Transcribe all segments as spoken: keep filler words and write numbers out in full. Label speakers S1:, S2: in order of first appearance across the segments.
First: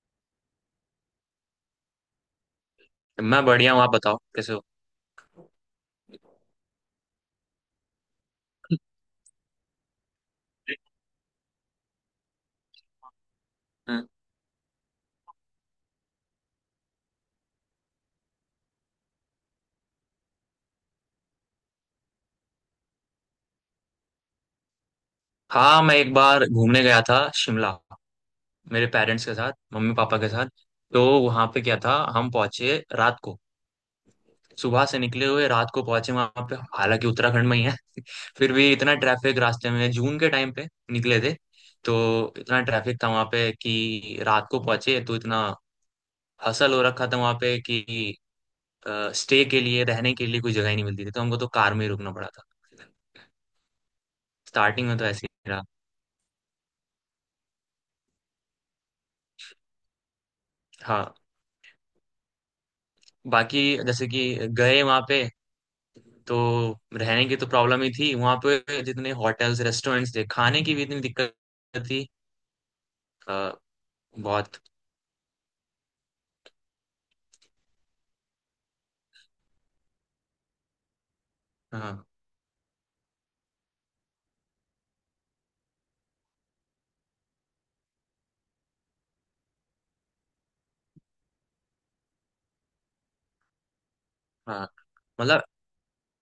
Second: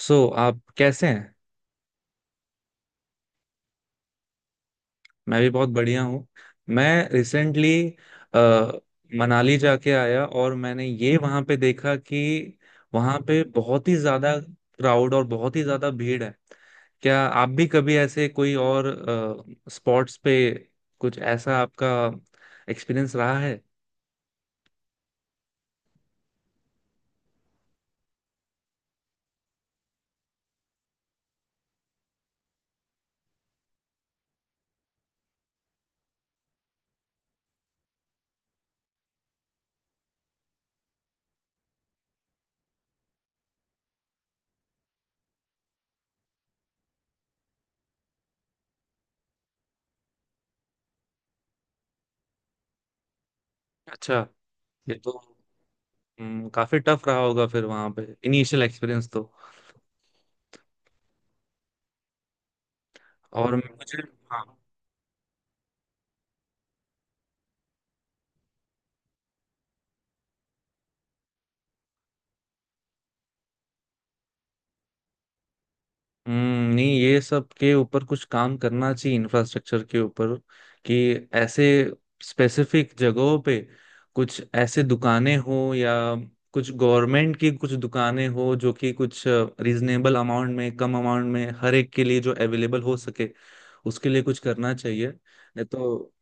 S1: सो so, आप कैसे हैं।
S2: मैं बढ़िया हूँ। आप बताओ, कैसे हो?
S1: मैं भी बहुत बढ़िया हूँ। मैं रिसेंटली मनाली जाके आया, और मैंने ये वहाँ पे देखा कि वहाँ पे बहुत ही
S2: हम्म।
S1: ज़्यादा क्राउड और बहुत ही ज़्यादा भीड़ है। क्या आप भी कभी ऐसे कोई और स्पॉट्स पे कुछ ऐसा आपका एक्सपीरियंस रहा है?
S2: हाँ, मैं एक बार घूमने गया था शिमला। मेरे पेरेंट्स के साथ, मम्मी पापा के साथ। तो वहाँ पे क्या था, हम पहुंचे रात को। सुबह से निकले हुए रात को पहुंचे वहाँ पे, हालांकि उत्तराखंड में ही है। फिर भी इतना ट्रैफिक रास्ते में, जून के टाइम पे निकले थे। तो इतना ट्रैफिक था वहाँ पे कि रात को पहुंचे तो इतना हसल हो रखा था वहाँ पे कि स्टे के लिए, रहने के लिए कोई जगह ही नहीं मिलती थी, तो हमको तो कार में ही रुकना पड़ा था।
S1: अच्छा।
S2: स्टार्टिंग
S1: ये
S2: में तो
S1: तो
S2: ऐसे ही रहा।
S1: हम्म, काफी टफ रहा होगा फिर वहां पे, इनिशियल एक्सपीरियंस तो।
S2: हाँ,
S1: और
S2: बाकी
S1: मुझे,
S2: जैसे कि
S1: हाँ,
S2: गए वहां पे तो रहने की तो प्रॉब्लम ही थी वहां पे। जितने होटल्स रेस्टोरेंट्स थे, खाने की भी इतनी दिक्कत थी। अ, बहुत।
S1: हम्म नहीं, ये सब के ऊपर कुछ काम करना चाहिए, इंफ्रास्ट्रक्चर के ऊपर। कि ऐसे
S2: हाँ,
S1: स्पेसिफिक जगहों पे कुछ ऐसे दुकानें हो, या कुछ गवर्नमेंट की कुछ दुकानें हो जो कि कुछ रीजनेबल अमाउंट में, कम अमाउंट में हर एक के लिए जो अवेलेबल हो सके। उसके लिए कुछ
S2: हाँ,
S1: करना चाहिए,
S2: मतलब
S1: नहीं तो।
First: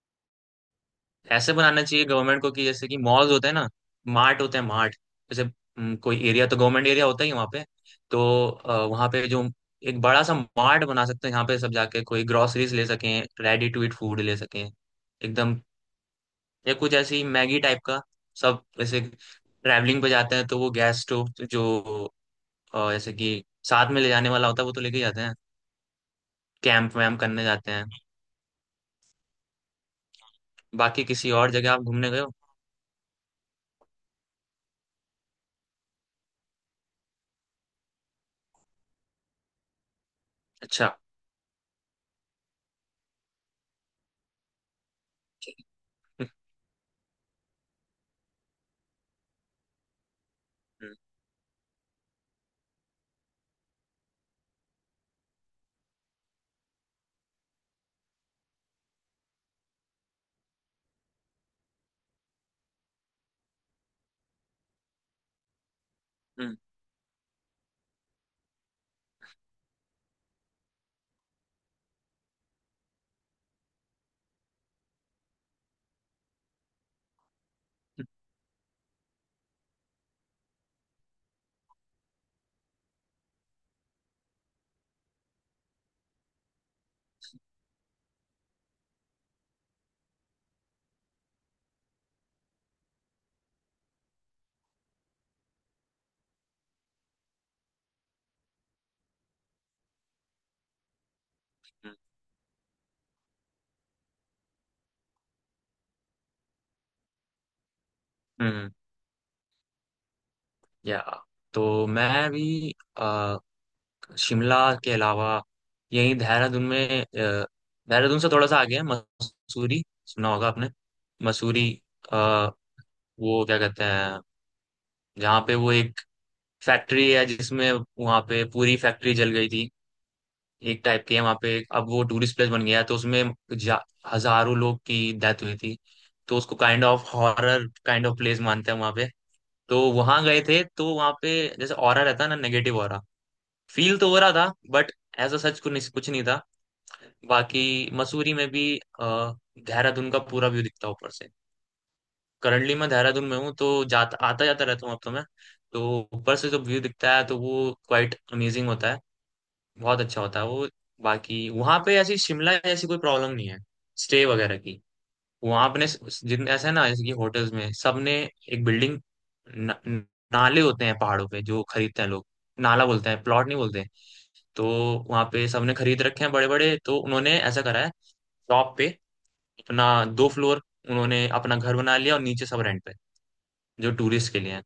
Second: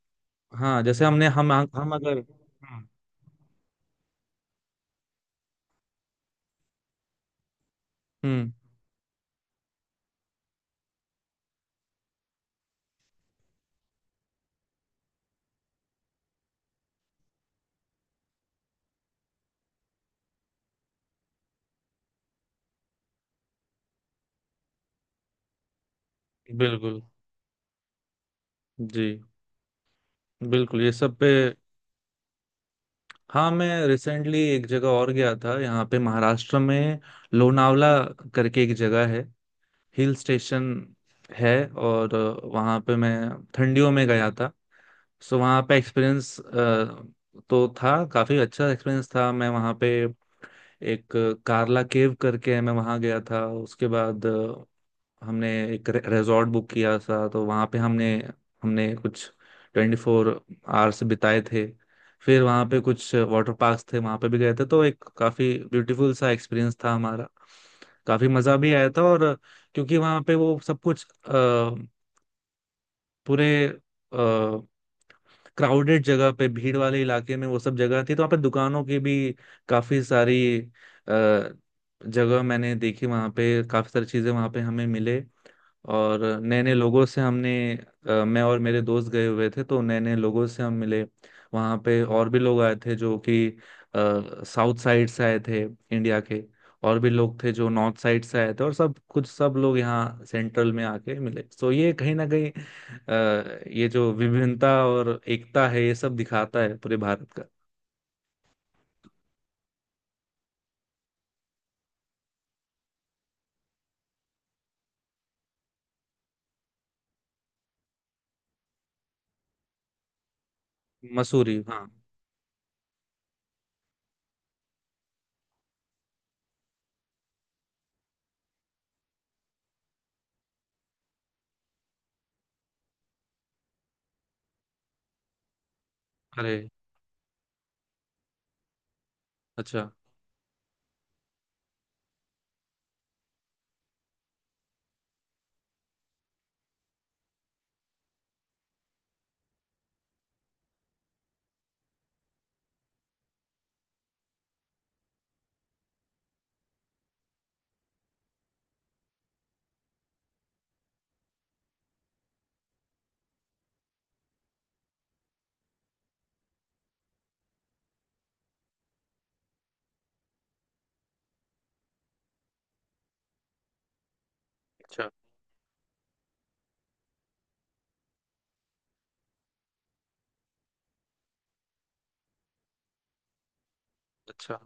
S1: हाँ, जैसे हमने हम
S2: ऐसे बनाना
S1: हम
S2: चाहिए
S1: अगर।
S2: गवर्नमेंट को कि
S1: हम्म,
S2: जैसे कि मॉल्स होते हैं ना, मार्ट होते हैं मार्ट जैसे। हम्म, कोई एरिया तो गवर्नमेंट एरिया होता ही है वहाँ पे। तो
S1: हम्म,
S2: आ, वहाँ पे जो एक बड़ा सा मार्ट बना सकते हैं, यहाँ पे सब जाके कोई ग्रोसरीज ले सकें, रेडी टू ईट फूड ले सकें एकदम। या कुछ ऐसी मैगी टाइप का सब, जैसे ट्रैवलिंग पे जाते हैं तो वो गैस स्टोव जो अ, जैसे कि साथ में ले जाने वाला होता है, वो तो लेके जाते हैं। कैंप
S1: बिल्कुल।
S2: वैम्प करने जाते हैं।
S1: जी, बिल्कुल, ये
S2: बाकी
S1: सब पे।
S2: किसी और जगह आप घूमने गए हो?
S1: हाँ, मैं रिसेंटली एक जगह और गया था यहाँ पे महाराष्ट्र में। लोनावला करके एक जगह है, हिल स्टेशन
S2: अच्छा।
S1: है, और अ, वहाँ पे मैं ठंडियों में गया था। सो वहाँ पे एक्सपीरियंस तो था काफ़ी अच्छा, एक्सपीरियंस था मैं वहाँ पे।
S2: हम्म।
S1: एक अ, कार्ला केव करके है, मैं वहाँ गया था। उसके बाद हमने एक रिजॉर्ट बुक किया था, तो वहाँ पे हमने, हमने कुछ ट्वेंटी फोर आवर्स बिताए थे। फिर वहाँ पे कुछ वाटर पार्क्स थे, वहाँ पे भी गए थे, तो एक काफ़ी ब्यूटीफुल सा
S2: हम्म।
S1: एक्सपीरियंस था हमारा। काफ़ी मज़ा भी आया था, और क्योंकि वहाँ पे वो सब कुछ अ, पूरे क्राउडेड जगह पे, भीड़ वाले इलाके में वो सब जगह थी, तो वहाँ पे दुकानों की भी काफ़ी सारी अ, जगह मैंने देखी। वहाँ पे काफ़ी सारी चीज़ें वहाँ पे हमें मिले, और नए नए लोगों से हमने, अ, मैं और मेरे दोस्त गए हुए थे, तो नए नए लोगों से हम मिले। वहाँ पे और भी लोग आए थे जो कि अ, साउथ साइड से आए थे, इंडिया के। और भी लोग थे जो नॉर्थ साइड से आए थे, और सब कुछ, सब लोग यहाँ सेंट्रल में आके मिले। तो ये
S2: हम्म।
S1: कहीं ना कहीं अ, ये जो विभिन्नता और एकता है, ये सब दिखाता है पूरे भारत का।
S2: हम्म। या तो मैं भी अ, शिमला के अलावा यही देहरादून में, अ, देहरादून से थोड़ा सा आगे है मसूरी, सुना होगा आपने?
S1: मसूरी,
S2: मसूरी।
S1: हाँ।
S2: अ, वो क्या कहते हैं, जहाँ पे वो एक फैक्ट्री है जिसमें, वहां पे पूरी फैक्ट्री जल गई थी। एक टाइप की है वहां पे, अब वो टूरिस्ट प्लेस बन गया है, तो उसमें जा- हजारों लोग की डेथ हुई थी। तो उसको
S1: अरे,
S2: kind of horror kind of place मानते हैं वहां पे। तो
S1: अच्छा।
S2: वहां गए थे, तो वहां पे जैसे ऑरा रहता है ना, नेगेटिव ऑरा, फील तो हो रहा था। बट ऐसा सच कुछ कुछ नहीं था। बाकी मसूरी में भी अ, देहरादून का पूरा व्यू दिखता है ऊपर से। करंटली मैं देहरादून में हूँ, तो जाता आता जाता रहता हूँ अब तो मैं। तो ऊपर से जब व्यू दिखता है तो वो क्वाइट अमेजिंग होता है, बहुत अच्छा होता है वो। बाकी वहां पे ऐसी शिमला जैसी कोई प्रॉब्लम नहीं है, स्टे वगैरह की। वहां अपने जितने ऐसा है ना, जैसे कि होटल्स में सबने एक बिल्डिंग, न, न- नाले होते हैं पहाड़ों पे जो खरीदते हैं लोग। नाला बोलते हैं, प्लॉट नहीं बोलते हैं। तो
S1: अच्छा।
S2: वहां पे सबने खरीद रखे हैं बड़े बड़े, तो उन्होंने ऐसा करा है टॉप पे अपना दो फ्लोर, उन्होंने अपना घर बना लिया और नीचे सब रेंट पे जो टूरिस्ट के लिए
S1: अच्छा,
S2: है।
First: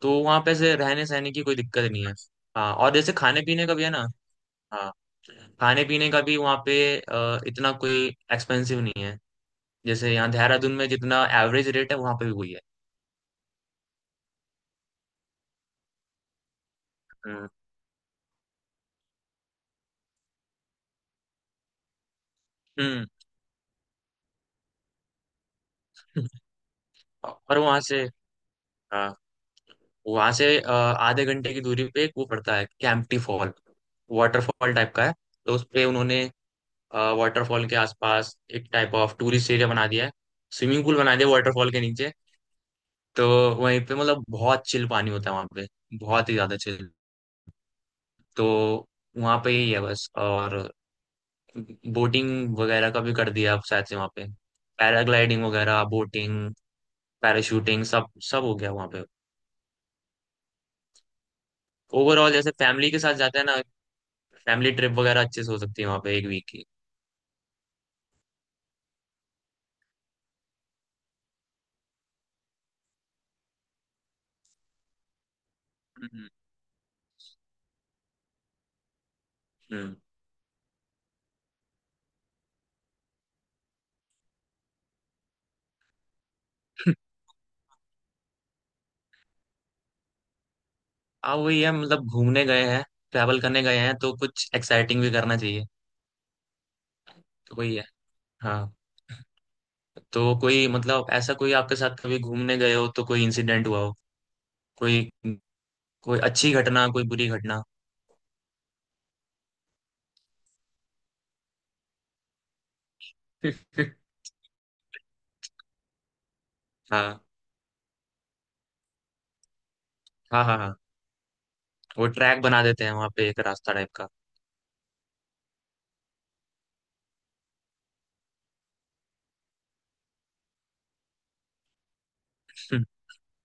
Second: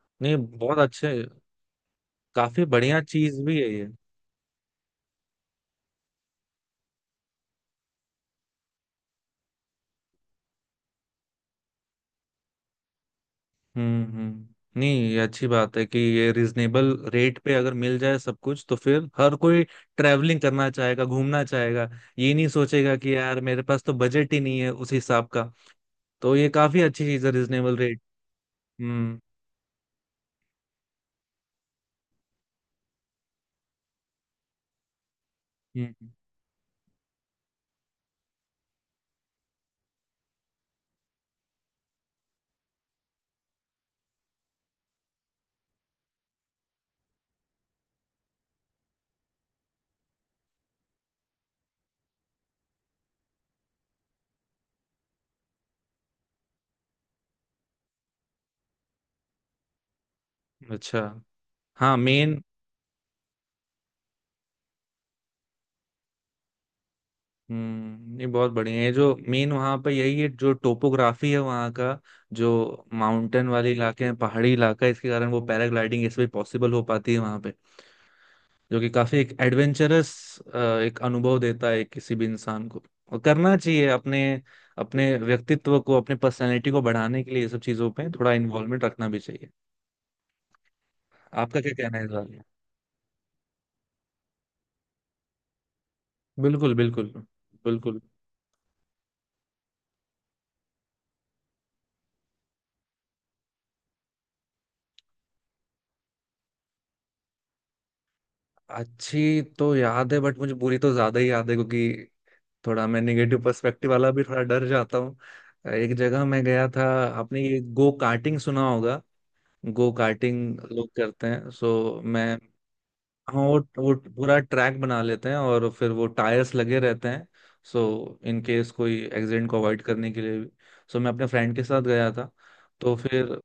S2: तो
S1: नहीं,
S2: वहां पे ऐसे
S1: बहुत
S2: रहने
S1: अच्छे।
S2: सहने की कोई दिक्कत नहीं है।
S1: काफी
S2: हाँ, और
S1: बढ़िया
S2: जैसे
S1: चीज
S2: खाने
S1: भी
S2: पीने
S1: है
S2: का भी
S1: ये।
S2: है ना। हाँ, खाने पीने का भी वहाँ पे अ, इतना कोई एक्सपेंसिव नहीं है। जैसे यहाँ देहरादून में जितना एवरेज रेट है वहाँ पे भी वही है।
S1: हम्म, हम्म, नहीं, ये अच्छी बात है कि ये रिजनेबल रेट
S2: हम्म।
S1: पे अगर मिल जाए सब कुछ, तो फिर हर कोई ट्रैवलिंग करना चाहेगा, घूमना चाहेगा। ये नहीं सोचेगा
S2: हम्म।
S1: कि यार, मेरे पास तो बजट ही नहीं है उस हिसाब का। तो ये काफी अच्छी चीज है,
S2: और
S1: रिजनेबल
S2: वहाँ
S1: रेट।
S2: से, हाँ,
S1: हम्म,
S2: वहाँ से अ, आधे घंटे की दूरी पे एक वो पड़ता है कैंपटी फॉल। वाटरफॉल टाइप का है। तो उस पे
S1: हम्म,
S2: उन्होंने वाटरफॉल के आसपास एक टाइप ऑफ टूरिस्ट एरिया बना दिया है। स्विमिंग पूल बना दिया वाटरफॉल के नीचे। तो वहीं पे मतलब बहुत चिल पानी होता है वहाँ पे, बहुत ही ज्यादा चिल। तो वहाँ पे यही है बस। और बोटिंग वगैरह का भी कर दिया आप शायद से वहाँ पे, पैराग्लाइडिंग वगैरह, बोटिंग, पैराशूटिंग, सब सब हो गया वहाँ पे।
S1: हम्म। अच्छा। हाँ,
S2: ओवरऑल
S1: मेन,
S2: जैसे फैमिली के साथ जाते हैं ना, फैमिली ट्रिप वगैरह अच्छे से हो सकती है वहाँ पे एक वीक की।
S1: हम्म ये बहुत बढ़िया है, जो मेन वहाँ पे यही है, जो टोपोग्राफी है वहाँ का। जो माउंटेन वाले इलाके हैं, पहाड़ी इलाका है, इसके कारण वो पैराग्लाइडिंग, ये सभी
S2: हम्म।
S1: पॉसिबल हो पाती है वहाँ पे। जो कि काफी एक
S2: हम्म।
S1: एडवेंचरस एक अनुभव देता है किसी भी इंसान को। और करना चाहिए अपने, अपने व्यक्तित्व को, अपने पर्सनैलिटी को बढ़ाने के लिए, ये सब चीजों पे थोड़ा इन्वॉल्वमेंट रखना भी चाहिए।
S2: अब
S1: आपका
S2: वही
S1: क्या
S2: है,
S1: कहना है
S2: मतलब
S1: इस बारे में?
S2: घूमने गए हैं, ट्रैवल करने गए हैं तो कुछ एक्साइटिंग भी करना चाहिए।
S1: बिल्कुल, बिल्कुल।
S2: तो कोई है?
S1: बिल्कुल।
S2: हाँ, तो कोई मतलब ऐसा कोई आपके साथ कभी घूमने गए हो तो कोई इंसिडेंट हुआ हो, कोई कोई अच्छी घटना, कोई बुरी घटना?
S1: अच्छी तो याद है, बट मुझे बुरी तो ज्यादा ही याद है, क्योंकि थोड़ा मैं निगेटिव पर्सपेक्टिव वाला भी, थोड़ा डर जाता हूँ। एक जगह मैं गया था।
S2: हाँ,
S1: आपने ये गो कार्टिंग सुना होगा, गो
S2: हाँ, हाँ।
S1: कार्टिंग
S2: हाँ,
S1: लोग करते हैं, सो
S2: वो
S1: मैं,
S2: ट्रैक बना देते हैं वहां पे एक
S1: हाँ, वो
S2: रास्ता टाइप
S1: वो
S2: का।
S1: पूरा ट्रैक बना लेते हैं, और फिर वो टायर्स लगे रहते हैं। सो इन केस कोई एक्सीडेंट को अवॉइड करने के लिए भी। सो मैं अपने फ्रेंड के साथ गया था,
S2: हम्म।
S1: तो फिर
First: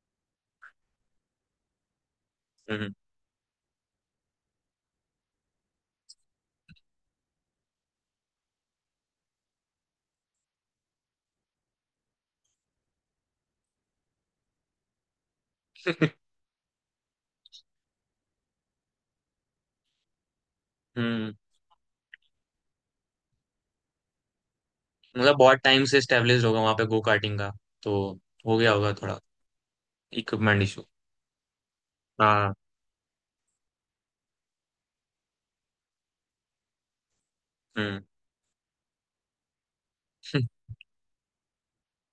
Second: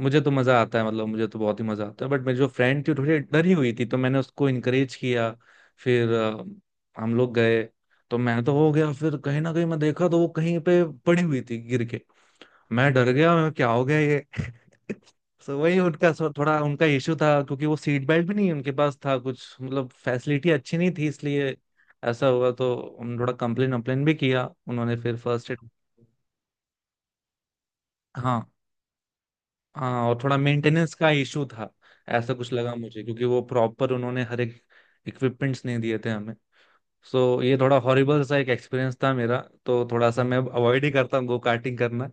S1: मुझे तो मज़ा आता है, मतलब मुझे तो बहुत ही मज़ा आता है, बट मेरी जो फ्रेंड थी
S2: हम्म।
S1: वो थोड़ी डरी हुई थी, तो मैंने उसको इनकरेज किया। फिर अ, हम लोग गए, तो मैं तो हो गया, फिर कहीं ना कहीं मैं देखा तो वो कहीं पे पड़ी हुई थी गिर के। मैं डर गया, मैं, क्या हो गया ये? सो वही उनका, सो थोड़ा उनका इशू था, क्योंकि वो सीट बेल्ट भी नहीं उनके पास था कुछ, मतलब फैसिलिटी अच्छी नहीं थी,
S2: हम्म।
S1: इसलिए ऐसा हुआ। तो उन्होंने थोड़ा कंप्लेन अम्प्लेन भी किया, उन्होंने फिर
S2: मतलब
S1: फर्स्ट
S2: बहुत
S1: एड।
S2: टाइम से स्टेब्लिश होगा वहां पे गो कार्टिंग का, तो
S1: हाँ।
S2: हो गया होगा थोड़ा
S1: हाँ, और थोड़ा
S2: इक्विपमेंट इशू।
S1: मेंटेनेंस का इशू था, ऐसा कुछ
S2: हाँ।
S1: लगा मुझे, क्योंकि वो प्रॉपर उन्होंने हर एक इक्विपमेंट्स नहीं दिए थे हमें। सो ये थोड़ा
S2: हम्म।
S1: हॉरिबल सा एक एक्सपीरियंस था मेरा, तो थोड़ा सा मैं अवॉइड ही करता हूँ गो कार्टिंग करना।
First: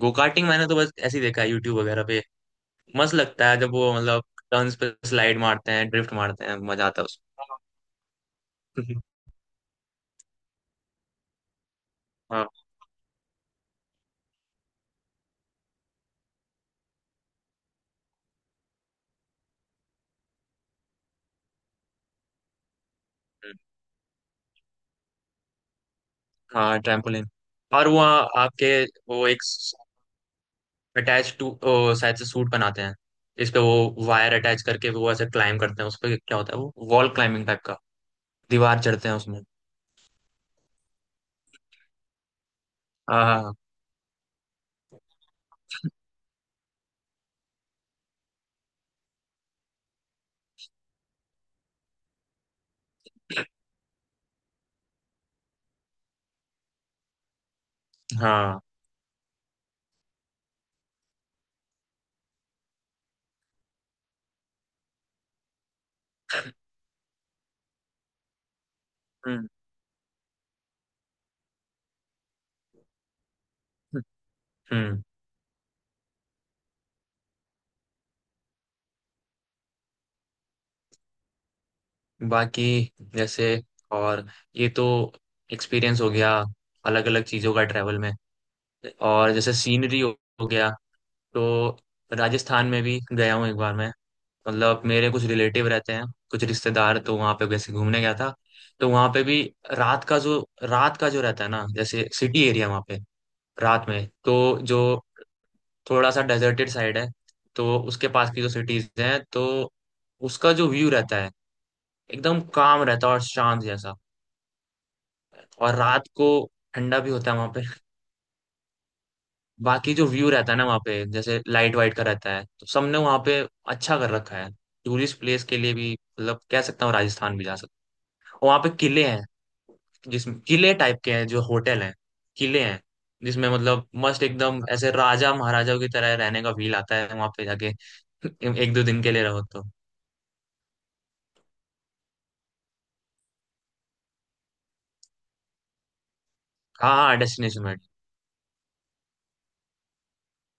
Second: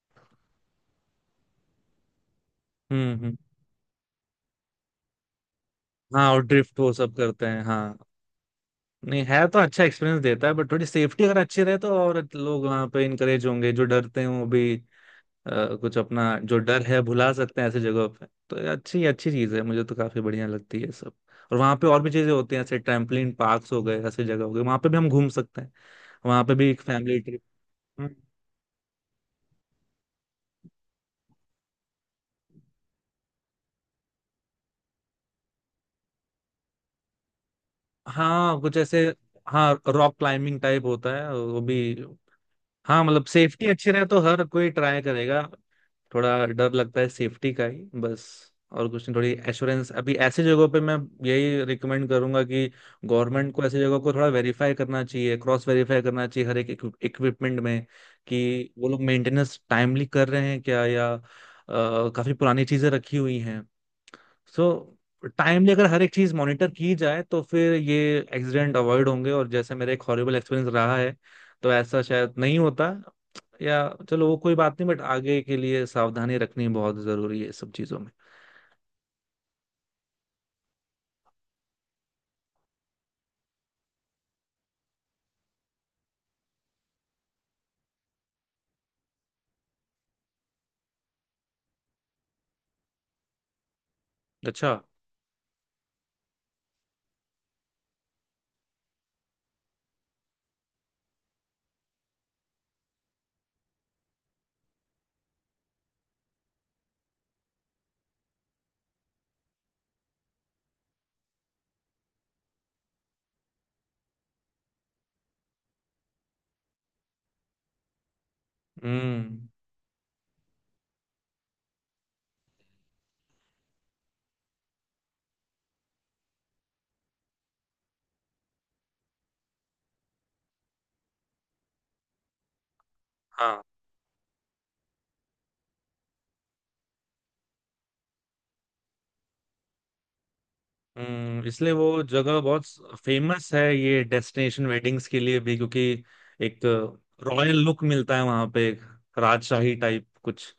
S2: गो कार्टिंग मैंने तो बस ऐसे ही देखा है यूट्यूब वगैरह पे। मस्त
S1: हम्म, हम्म,
S2: लगता है जब वो मतलब टर्न्स पे स्लाइड मारते हैं, ड्रिफ्ट
S1: हाँ, और
S2: मारते हैं,
S1: ड्रिफ्ट
S2: मजा
S1: वो
S2: आता है
S1: सब करते
S2: उसमें।
S1: हैं, हाँ। नहीं है तो अच्छा एक्सपीरियंस देता है, बट थोड़ी सेफ्टी अगर अच्छी रहे, तो और
S2: हाँ।
S1: लोग वहाँ पे इनकरेज होंगे, जो डरते हैं वो भी अ, कुछ अपना जो डर है भुला सकते हैं ऐसे जगहों पे। तो ये अच्छी अच्छी चीज़ है, मुझे तो काफ़ी बढ़िया लगती है सब। और वहाँ पे और भी चीज़ें होती हैं, ऐसे ट्रैम्पलिन
S2: हम्म।
S1: पार्क्स हो गए, ऐसे जगह हो गए, वहाँ पे भी हम घूम सकते हैं। वहाँ पे भी
S2: हाँ,
S1: एक फैमिली
S2: ट्रैम्पोलिन।
S1: ट्रिप।
S2: और वो आपके, वो एक अटैच टू शायद से सूट बनाते हैं, इस पे वो वायर अटैच करके वो ऐसे क्लाइम करते हैं उस पे। क्या होता है वो वॉल क्लाइंबिंग टाइप का,
S1: हाँ, कुछ
S2: दीवार
S1: ऐसे।
S2: चढ़ते हैं उसमें।
S1: हाँ, रॉक क्लाइंबिंग टाइप होता है वो भी। हाँ, मतलब
S2: हाँ।
S1: सेफ्टी अच्छी रहे तो हर कोई ट्राई करेगा। थोड़ा डर लगता है, सेफ्टी का ही बस, और कुछ नहीं। थोड़ी एश्योरेंस अभी ऐसी जगहों पे मैं यही रिकमेंड करूंगा, कि गवर्नमेंट को ऐसी जगहों को थोड़ा वेरीफाई करना चाहिए, क्रॉस वेरीफाई करना चाहिए हर एक इक्विपमेंट में,
S2: हाँ।
S1: कि वो लोग मेंटेनेंस टाइमली कर रहे हैं क्या, या अ, काफी पुरानी चीजें रखी हुई हैं। सो टाइमली अगर हर एक चीज मॉनिटर की जाए, तो फिर ये एक्सीडेंट अवॉइड होंगे,
S2: हम्म।
S1: और जैसे मेरा एक हॉरिबल एक्सपीरियंस रहा है, तो ऐसा शायद नहीं होता, या।
S2: हम्म।
S1: चलो, वो कोई बात नहीं, बट
S2: हम्म।
S1: आगे के लिए सावधानी रखनी बहुत जरूरी है सब चीजों में।
S2: बाकी जैसे, और ये तो एक्सपीरियंस हो गया अलग अलग चीज़ों का ट्रैवल में। और जैसे सीनरी हो, हो गया। तो राजस्थान में भी गया हूँ एक बार मैं,
S1: अच्छा।
S2: मतलब मेरे कुछ रिलेटिव रहते हैं, कुछ रिश्तेदार, तो वहाँ पे वैसे घूमने गया था। तो वहाँ पे भी रात का जो रात का जो रहता है ना, जैसे सिटी एरिया वहाँ पे, रात में तो जो थोड़ा सा डेजर्टेड साइड है, तो उसके पास की जो सिटीज हैं, तो उसका जो व्यू रहता है, एकदम काम रहता है और शांत जैसा। और रात को ठंडा भी होता है वहां पे।
S1: हम्म।
S2: बाकी जो व्यू रहता है ना वहाँ पे, जैसे लाइट वाइट का रहता है, तो सबने वहाँ पे अच्छा कर रखा है। टूरिस्ट प्लेस के लिए भी, मतलब कह सकता हूँ राजस्थान भी जा सकता हूँ। वहाँ पे किले हैं, जिसमें किले टाइप के हैं जो होटल हैं, किले हैं, जिसमें
S1: हाँ।
S2: मतलब मस्त, एकदम ऐसे राजा महाराजाओं की तरह रहने का फील आता है वहां पे जाके एक दो दिन के लिए रहो तो।
S1: हम्म, इसलिए वो जगह बहुत फेमस है, ये डेस्टिनेशन वेडिंग्स के लिए भी, क्योंकि एक
S2: हाँ, हाँ,
S1: रॉयल
S2: डेस्टिनेशन
S1: लुक
S2: वेडिंग।
S1: मिलता है वहां पे, एक राजशाही टाइप कुछ।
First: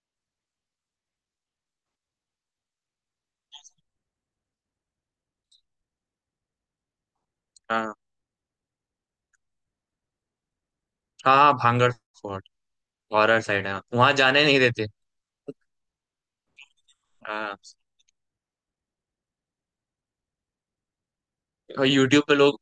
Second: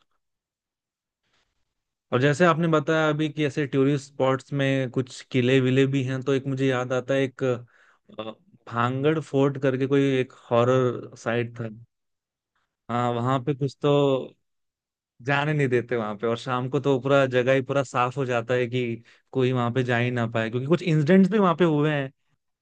S1: और जैसे आपने बताया अभी कि ऐसे टूरिस्ट स्पॉट्स में कुछ किले विले भी हैं, तो एक मुझे याद आता है, एक
S2: हाँ,
S1: अ, भांगड़ फोर्ट करके कोई एक हॉरर
S2: हाँ, हाँ,
S1: साइट था।
S2: भांगड़ फोर्ट।
S1: हाँ, वहां
S2: हॉरर
S1: पे
S2: साइड है,
S1: कुछ तो,
S2: वहां जाने नहीं देते।
S1: जाने नहीं देते वहां पे। और शाम को तो पूरा जगह
S2: हाँ,
S1: ही पूरा साफ हो जाता है, कि कोई वहां पे जा ही ना पाए, क्योंकि कुछ इंसिडेंट्स भी वहां पे
S2: और
S1: हुए हैं।
S2: यूट्यूब पे लोग,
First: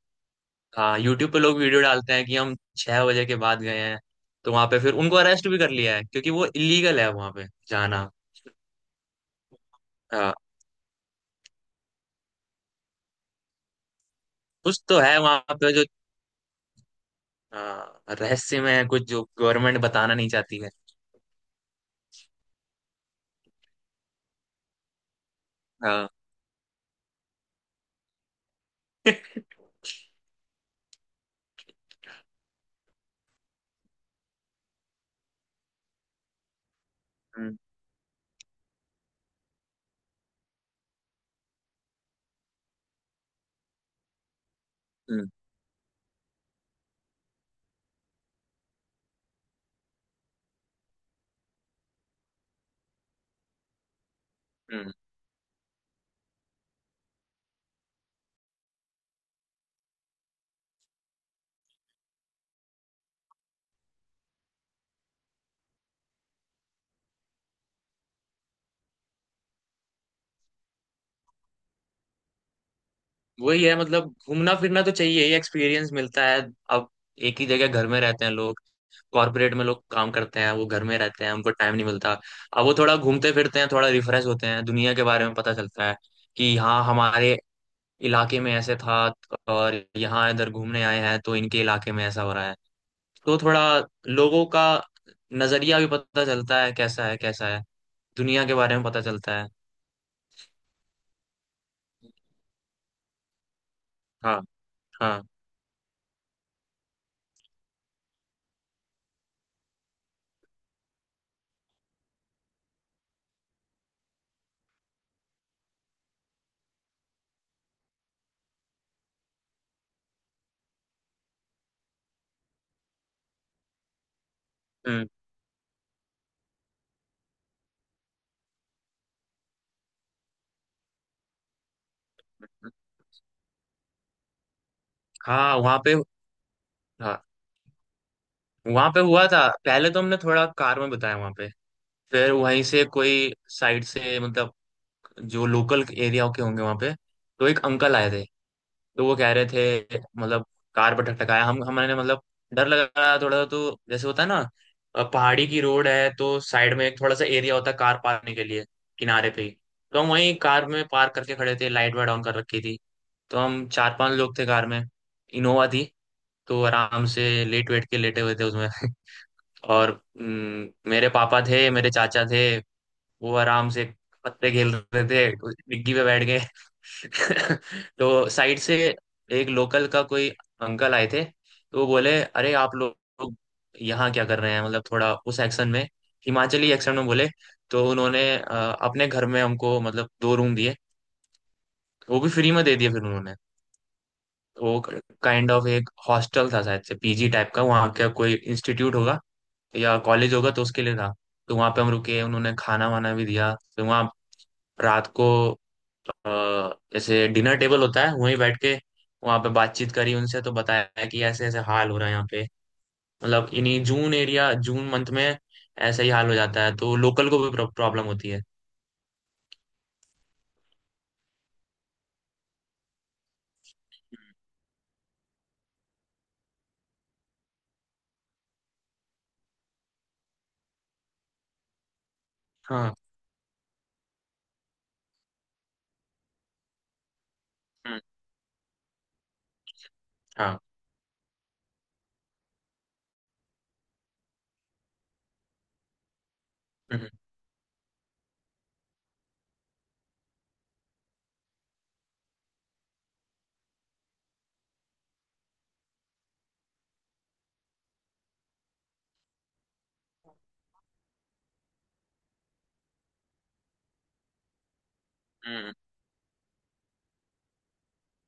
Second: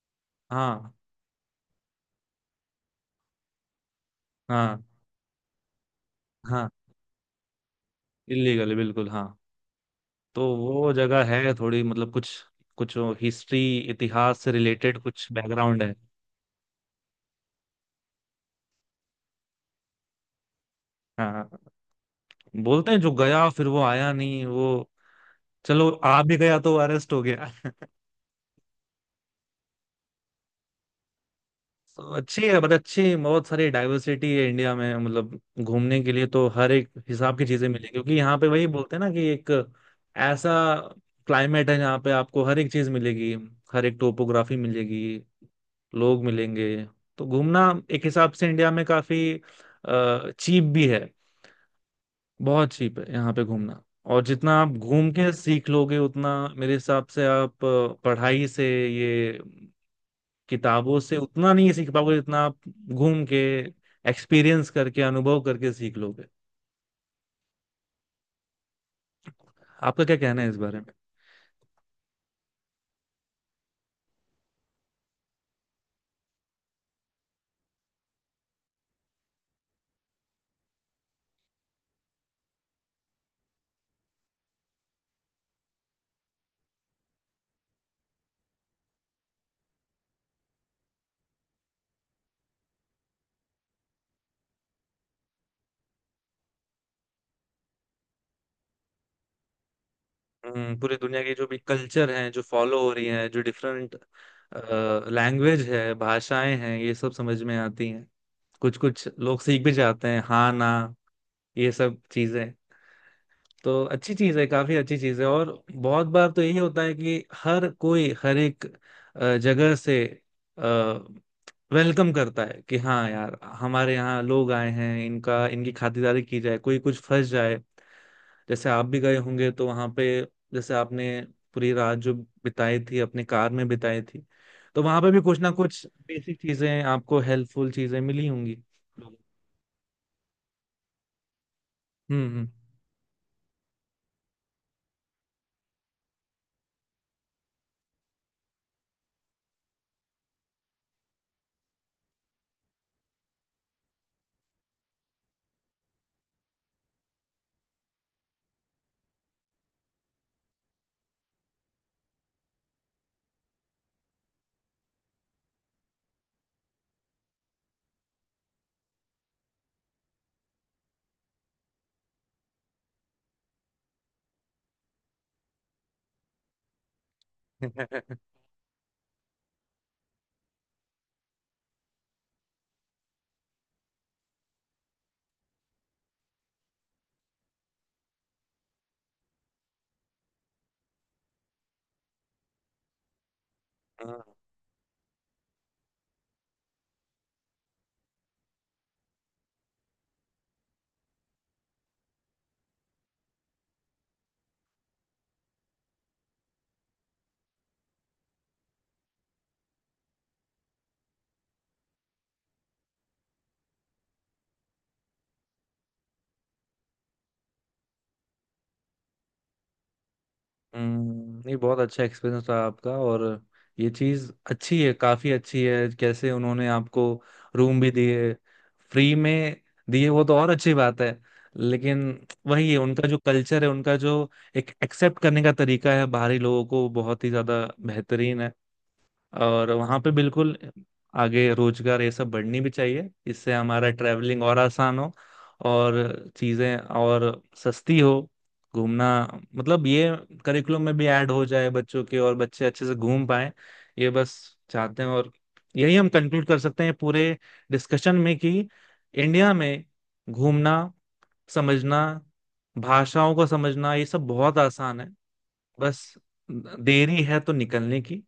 S1: हाँ।
S2: हाँ, यूट्यूब पे लोग वीडियो डालते हैं कि हम छह बजे के बाद गए हैं, तो वहां पे
S1: हाँ।
S2: फिर उनको अरेस्ट भी कर लिया है क्योंकि वो
S1: हाँ,
S2: इलीगल है वहां पे जाना।
S1: इलीगल, बिल्कुल, हाँ।
S2: हाँ,
S1: तो वो जगह है थोड़ी, मतलब कुछ कुछ हिस्ट्री, इतिहास से
S2: कुछ
S1: रिलेटेड
S2: तो है
S1: कुछ
S2: वहां पे
S1: बैकग्राउंड
S2: जो,
S1: है।
S2: हाँ, रहस्य में है, कुछ जो गवर्नमेंट बताना नहीं चाहती है।
S1: हाँ। हाँ। बोलते हैं जो गया फिर वो आया नहीं, वो, चलो
S2: हाँ।
S1: आ भी गया तो अरेस्ट हो गया। तो अच्छी है, बट अच्छी बहुत सारी डाइवर्सिटी है इंडिया में, मतलब घूमने के लिए तो हर एक हिसाब की
S2: हम्म।
S1: चीजें मिलेगी, क्योंकि यहाँ पे वही बोलते हैं ना, कि एक ऐसा क्लाइमेट है जहाँ पे आपको हर एक चीज मिलेगी, हर एक टोपोग्राफी मिलेगी,
S2: हम्म।
S1: लोग मिलेंगे। तो घूमना एक हिसाब से इंडिया में काफी चीप भी है, बहुत चीप है यहाँ पे घूमना। और जितना आप
S2: हम्म।
S1: घूम के सीख लोगे, उतना मेरे हिसाब से आप अ, पढ़ाई से ये, किताबों से उतना नहीं सीख पाओगे, जितना आप घूम के, एक्सपीरियंस करके, अनुभव करके सीख लोगे। आपका क्या कहना है इस बारे में?
S2: वही है, मतलब घूमना फिरना तो चाहिए ही, एक्सपीरियंस मिलता है। अब एक ही जगह घर में रहते हैं लोग, कॉर्पोरेट में लोग काम करते हैं, वो घर में रहते हैं, उनको टाइम नहीं मिलता। अब वो थोड़ा घूमते फिरते हैं, थोड़ा रिफ्रेश होते हैं, दुनिया के बारे में पता चलता है कि हाँ, हमारे इलाके में ऐसे था, और यहाँ इधर घूमने आए हैं तो इनके इलाके में ऐसा हो रहा है। तो थोड़ा लोगों का नजरिया भी पता चलता है कैसा है कैसा है, दुनिया के बारे में पता चलता है।
S1: हम्म, पूरी दुनिया की जो भी कल्चर हैं, जो फॉलो हो रही हैं, जो डिफरेंट
S2: हाँ। हाँ।
S1: लैंग्वेज है, भाषाएं हैं, ये सब समझ में आती हैं। कुछ कुछ लोग सीख भी जाते हैं, हाँ ना, ये सब चीजें। तो अच्छी चीज है, काफी अच्छी चीज है, और बहुत बार तो यही होता है कि हर कोई हर एक अ, जगह से वेलकम करता है, कि हाँ यार, हमारे यहाँ लोग आए हैं,
S2: हम्म।
S1: इनका, इनकी खातिरदारी की जाए, कोई कुछ फंस जाए। जैसे आप भी गए होंगे तो वहां पे, जैसे आपने पूरी रात जो बिताई थी अपने कार में बिताई थी, तो वहां पे भी कुछ ना
S2: हाँ, वहाँ
S1: कुछ
S2: पे,
S1: बेसिक चीजें, आपको
S2: हाँ,
S1: हेल्पफुल चीजें मिली होंगी।
S2: वहाँ पे हुआ था, पहले तो हमने थोड़ा कार में बताया वहाँ पे। फिर
S1: हम्म,
S2: वहीं से कोई साइड से, मतलब जो लोकल एरिया के होंगे वहाँ पे, तो एक अंकल आए थे, तो वो कह रहे थे, मतलब कार पर ठटकाया। हम हमारे, मतलब डर लग रहा था थोड़ा सा, तो जैसे होता है ना, अ, पहाड़ी की रोड है तो साइड में एक थोड़ा सा एरिया होता है कार पार्क करने के लिए, किनारे पे ही। तो हम वहीं कार में पार्क करके खड़े थे, लाइट वाइट ऑन कर रखी थी। तो हम चार पांच लोग थे कार में, इनोवा थी। तो आराम से लेट वेट के लेटे हुए थे उसमें। और हम्म, मेरे पापा थे, मेरे चाचा थे, वो आराम से पत्ते खेल रहे थे, डिग्गी पे बैठ गए।
S1: हम्म।
S2: तो साइड से एक लोकल का कोई अंकल आए थे, तो वो बोले अरे आप लोग यहाँ क्या कर रहे हैं, मतलब थोड़ा उस एक्शन में, हिमाचली एक्शन में बोले। तो उन्होंने अ, अपने घर में हमको, मतलब दो रूम दिए, वो भी फ्री में दे दिए फिर उन्होंने। वो काइंड ऑफ एक हॉस्टल था शायद से, पी जी टाइप का, वहाँ का कोई इंस्टीट्यूट होगा या कॉलेज होगा तो उसके लिए था। तो वहाँ पे हम रुके, उन्होंने खाना वाना भी दिया। फिर वहाँ रात को अ, ऐसे डिनर टेबल होता है, वहीं बैठ के वहां पे बातचीत करी उनसे। तो बताया कि ऐसे ऐसे हाल हो रहा है यहाँ पे, मतलब इन्हीं जून एरिया, जून मंथ में ऐसा ही हाल हो जाता है, तो लोकल को भी प्रॉब्लम होती है।
S1: हम्म, नहीं, बहुत अच्छा एक्सपीरियंस रहा आपका। और ये चीज़ अच्छी है, काफ़ी अच्छी है, कैसे उन्होंने आपको रूम भी दिए, फ्री में दिए, वो तो और अच्छी बात है। लेकिन वही है,
S2: हाँ।
S1: उनका जो कल्चर है, उनका जो एक एक्सेप्ट करने का तरीका है बाहरी लोगों को, बहुत ही ज़्यादा
S2: हम्म।
S1: बेहतरीन है। और वहाँ पे बिल्कुल
S2: हाँ।
S1: आगे रोजगार, ये सब बढ़नी भी चाहिए, इससे हमारा ट्रैवलिंग और आसान हो, और चीज़ें
S2: हम्म।
S1: और सस्ती हो। घूमना, मतलब ये करिकुलम में भी ऐड हो जाए बच्चों के, और बच्चे अच्छे से घूम पाए, ये बस चाहते हैं। और यही हम कंक्लूड कर सकते हैं पूरे डिस्कशन में, कि इंडिया में घूमना, समझना, भाषाओं को समझना, ये सब बहुत आसान है।
S2: हम्म।
S1: बस देरी है तो निकलने की,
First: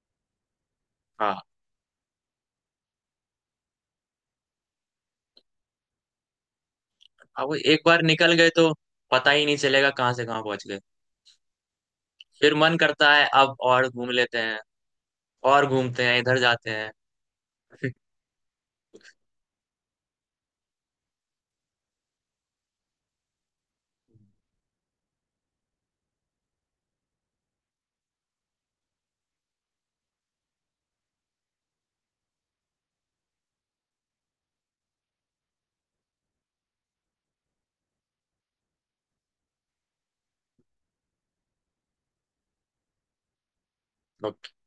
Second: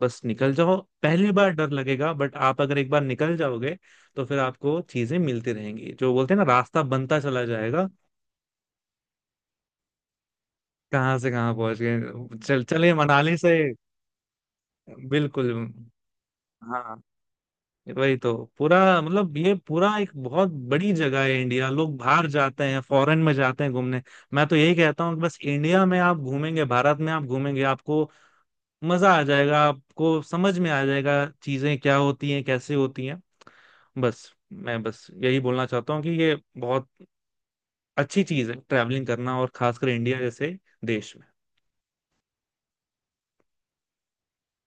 S1: बस निकल जाओ। पहली
S2: हाँ।
S1: बार डर लगेगा, बट आप अगर एक बार निकल जाओगे, तो फिर आपको चीजें मिलती रहेंगी, जो बोलते हैं ना, रास्ता बनता चला
S2: अब वो एक
S1: जाएगा।
S2: बार निकल गए तो पता ही नहीं चलेगा कहाँ से कहाँ पहुंच गए।
S1: कहाँ से कहाँ पहुंच गए,
S2: फिर
S1: चल
S2: मन
S1: चले
S2: करता है
S1: मनाली से।
S2: अब और घूम लेते हैं,
S1: बिल्कुल,
S2: और घूमते हैं, इधर जाते हैं।
S1: हाँ, वही तो। पूरा मतलब ये पूरा एक बहुत बड़ी जगह है इंडिया। लोग बाहर जाते हैं, फॉरेन में जाते हैं घूमने, मैं तो यही कहता हूँ कि बस इंडिया में आप घूमेंगे, भारत में आप घूमेंगे, आपको मजा आ जाएगा, आपको समझ में आ जाएगा चीजें क्या होती हैं, कैसे होती हैं। बस मैं बस यही बोलना चाहता हूँ, कि ये बहुत अच्छी चीज है ट्रैवलिंग करना, और खासकर इंडिया जैसे देश में।